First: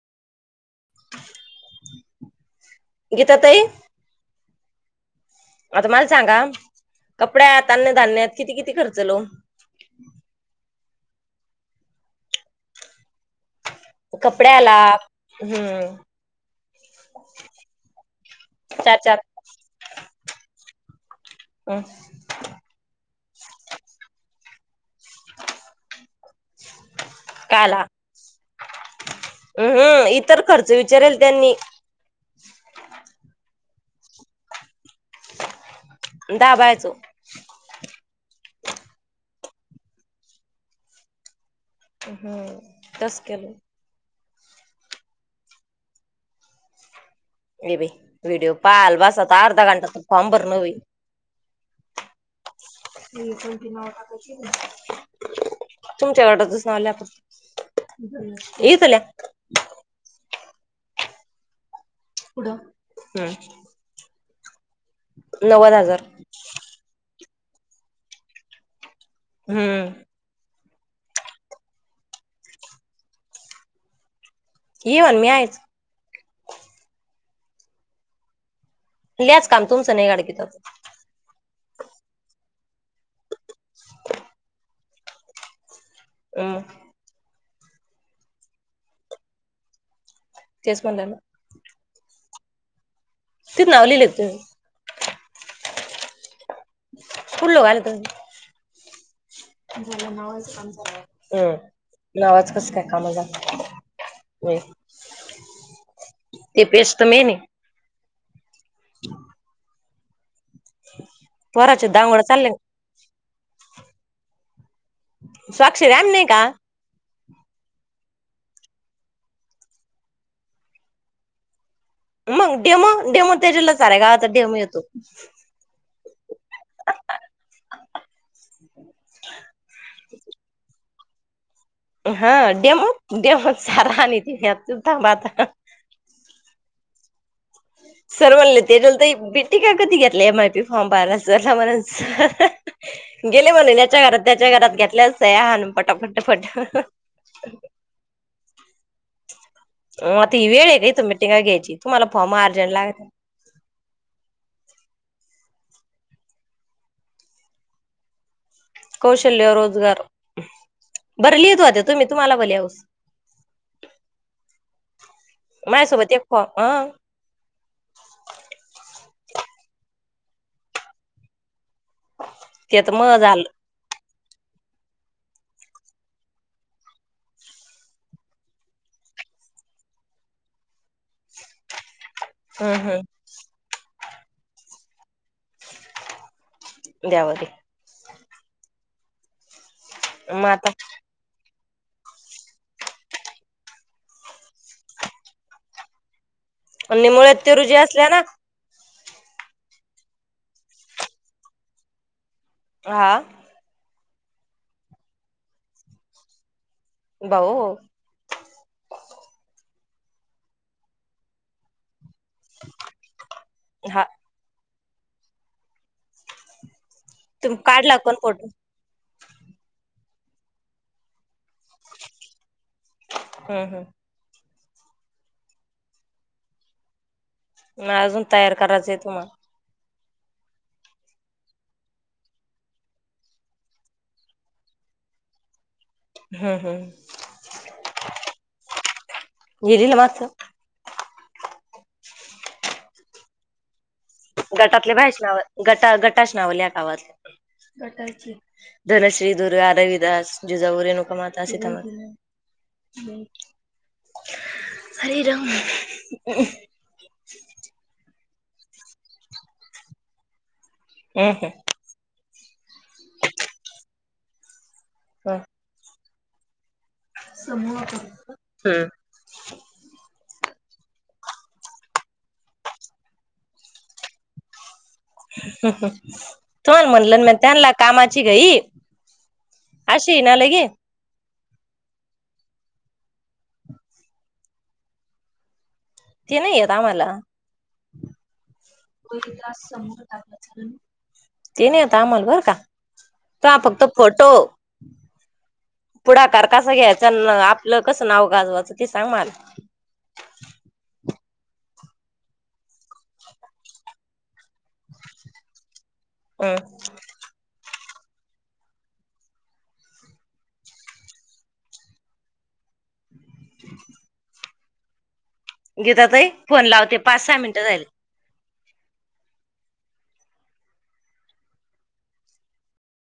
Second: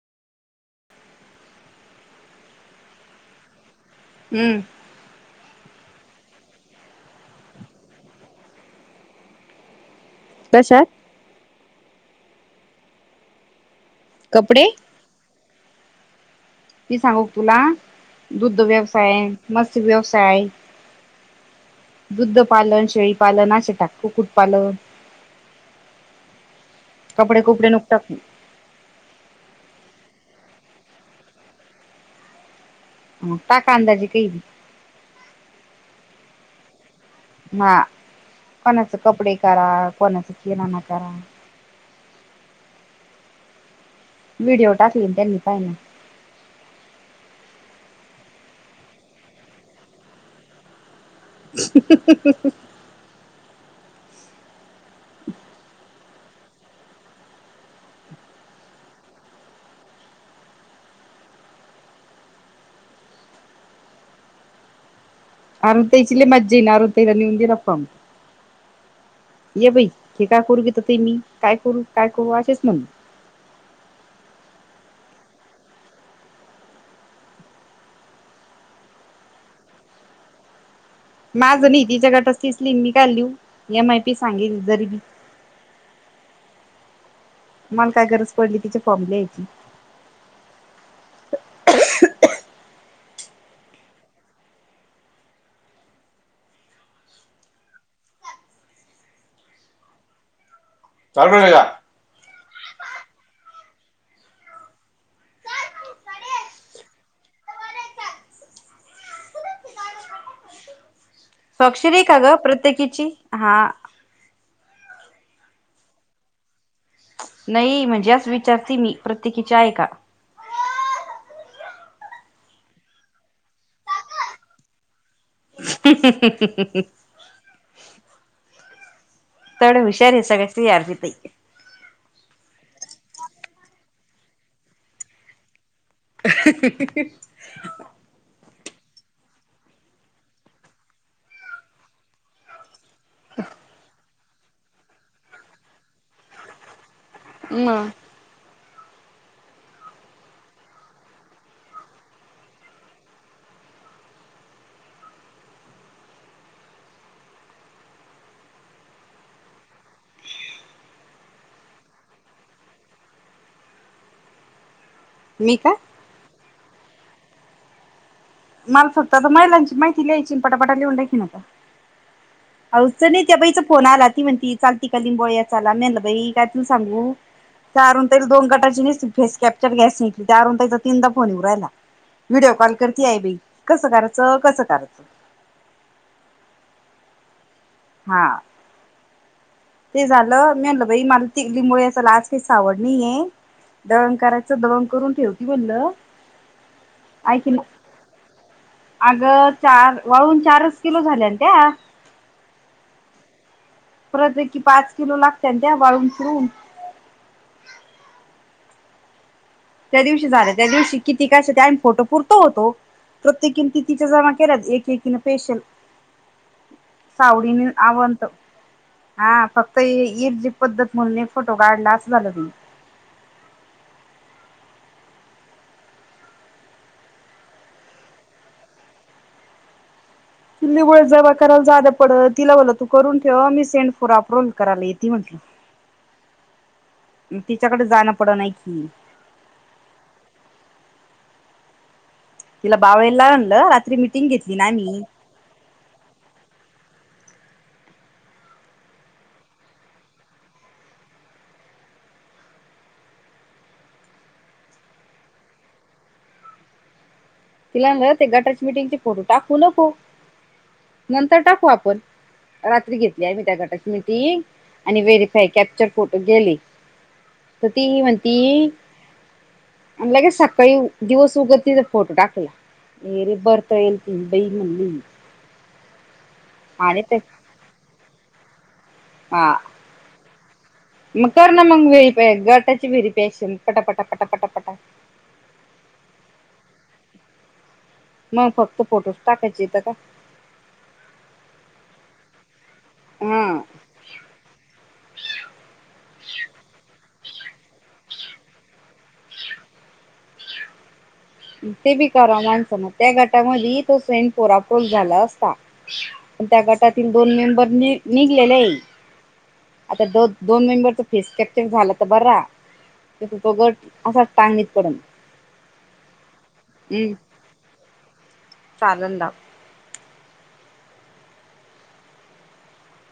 गीता ताई हम्म! आता मला सांगा कपड्यात, अन्नधान्यात किती किती खर्चलो कशात? कपडे कपड्याला हम्म मी सांगू तुला दुधध चार चार व्यवसाय, मत्स्य व्यवसाय हम्म दुद्धपालन, शेळीपालन असे टाक. कुक्कुटपालन ह कपडे [unintelligible] कुपडे काला नको टाकू. हम [unintelligible] हम् [unintelligible] इतर खर्च विचारेल त्यांनी म टाका आंदजी काही दाबायचो हा कोणाच कपडे करा कोणाच किराणा करा हम्म तस केलो व्हिडिओ टाकलीन त्यांनी पाहायना हे बांई व्हिडिओ पाहाल बसता अर्धा घंटा तर फार्म भरन होईल. हम दिनाव टाकुची नी तुमच्या गटातसचं आल्या आप येतल्या कुडं हम अरुण ताईची ल्ये मज्जाईल अरुण ताई आली म्हणजे गप्पा ये हम्म बाई तेकाखूर कती तर ते मी काय करू काय करू असेच म्हण ये मन मी आहेच ल्याच काम तुमचं नाही गाड किता माझं न तिच्या गटाच तीच लिहील मी का लिहू एम माहिती सांगितली जरी हम मला काय गरज पडली तिच्या फॉम ल्यायची तेच म्हनल ना तिथ नाव लीलेत तुम्ही फुल्लो गालीत हम चालू ठेवले का? नावाचा कस काय कामा जा होय ते बेस त मेनये ह [inaudible] ह [inaudible] स्वाक्षरी का ग प्रत्येकीची हा स्वाक्षरी आहेम नाही का नाही म्हणजे आच विचारते मी प्रत्येकीचे आहे का मग डेमो डेमो त्याच्याला साऱ्या गावाचा डेमो येतो हम हम ह [inaudible] थोड हुषार आहे सगळया ती आरतीताई हा डेमो डेमोत सारा हा नि ते ह्याच थांबा आता हा हा ही ही ही हम् [inaudible] सर बोले तेजल तांई बीटी काय कधी घेतलं एम आय पी फॉर्म बाराजरला म्हण स हा हा गेले म्हणे त्याच्या घरात त्याच्या घरात घेतल्याच सह्याहानुन फटाफट फट ह ह म म आत ही वेळ आहे का त मिटिंग घ्यायची तुम्हाला फॉर्म अर्जंट लागत [unintelligible] कौशल्य रोजगार बरं लिहित होता तुम्ही तुम्हाला ब लेआवूस मी का माया सोबत एक्यो हह मला फक्त आता महिलांची माहिती ल्यायची पटापटा लिहून द्या की मग ते तर म हाउचअ ने त्या झालं बाईच फोन आला ती म्हणती चालती का लिंबो या चाला मला बाई काय तूज सांगू त्या आरुण ताईला दोन गटाची नेच फेस कॅप्चर गॅस निघ त्या आरुन ताईचा तीनदा फोन ऐउरायला व्हिडिओ कॉल हम् हम् करती आहे बाई कसं करायचं कसं करायचं द्याव ते हा. ते मग झालं मी आता म्हणलं बाई मला तिकलीमुळे असला आज काही सावड नाहीये. दळण करायचं दळण करून ठेवती म्हणलं. आणि मुळात ते रुज्या असल्या ना. अग चार वाळून चारच किलो झाल्या त्या. हा. परत आहे की पाच किलो लागत्याता वाळून फिरून. बाऊ. त्या दिवशी झालं त्या दिवशी किती काय अस फोटो पुर तो होतो, प्रत्येकीने हा कीतिचा जमा केला एकेकीने स्पेशल. तुम सावडीनी काढला कोण आवंत. फोटो हा फक्त एक जी पद्धत मुलने फोटो काढला अस झाल म. हम् हम्. म अजून तयार करायचं आहे तुम्हाला. कील्लीमुळे जमा करायला जान पड तिला बलो तू करून ठेव मी सेंड फोराप्रोल कराला येती म्हंटलं. हम् हम् तिच्याकडे जाणं पड नाही की? गेलीला मागचं इला भाव एला म्हलं रात्री मी. घेतली ना गटातले बायका गटा गटाश लावल्या [unintelligible] गटाचे, धनश्री, दुरगा, रविदास, जिजाऊ, रेनुकामाता, सीतामाता. हरी राम. तिलान ते गटाचे मिटिंग चे फोटो दाखवू नको. हम् नंतर टाकू आपण रात्री घेतली आ मी त्या गटाची मिटिंग. आणि हम् व्हेरीफाय कॅप्चर फोटो केले. तर ती म्हणती, हम्म आणि लगेच सकाळी दिवस उगत फोटो टाकला [unintelligible] तर आणि म्हणल ते म त्यांला कामाची घाई. हा अशी ना लगे. मग कर ना म व्हेरिफाय गटाची विहिरी प्याश पटापटा पटा पटा पटा. ते नाही येत आम्हाला. मग फक्त फोटोज टाकायचे तर का ते नाही. ता मल बर हा का, फक्त फोटो. पुढाकार कसं घ्यायचा आपलं कसं नाव गाजवाचं ते सांग मला. ते बी करा माणसं ना त्या गटामध्ये तो सैण पोरापर झाला असता. पण त्या हम्म गटातील दोन मेंबर नि निघलेले आहे. आता दो दोन मेंबरच फेस कॅपचर झालं तर बरा. तो गट असाच टांगणीत पडंन. गीताताई फोन लावते पाच सहा मिनटं झाले. चालंदा.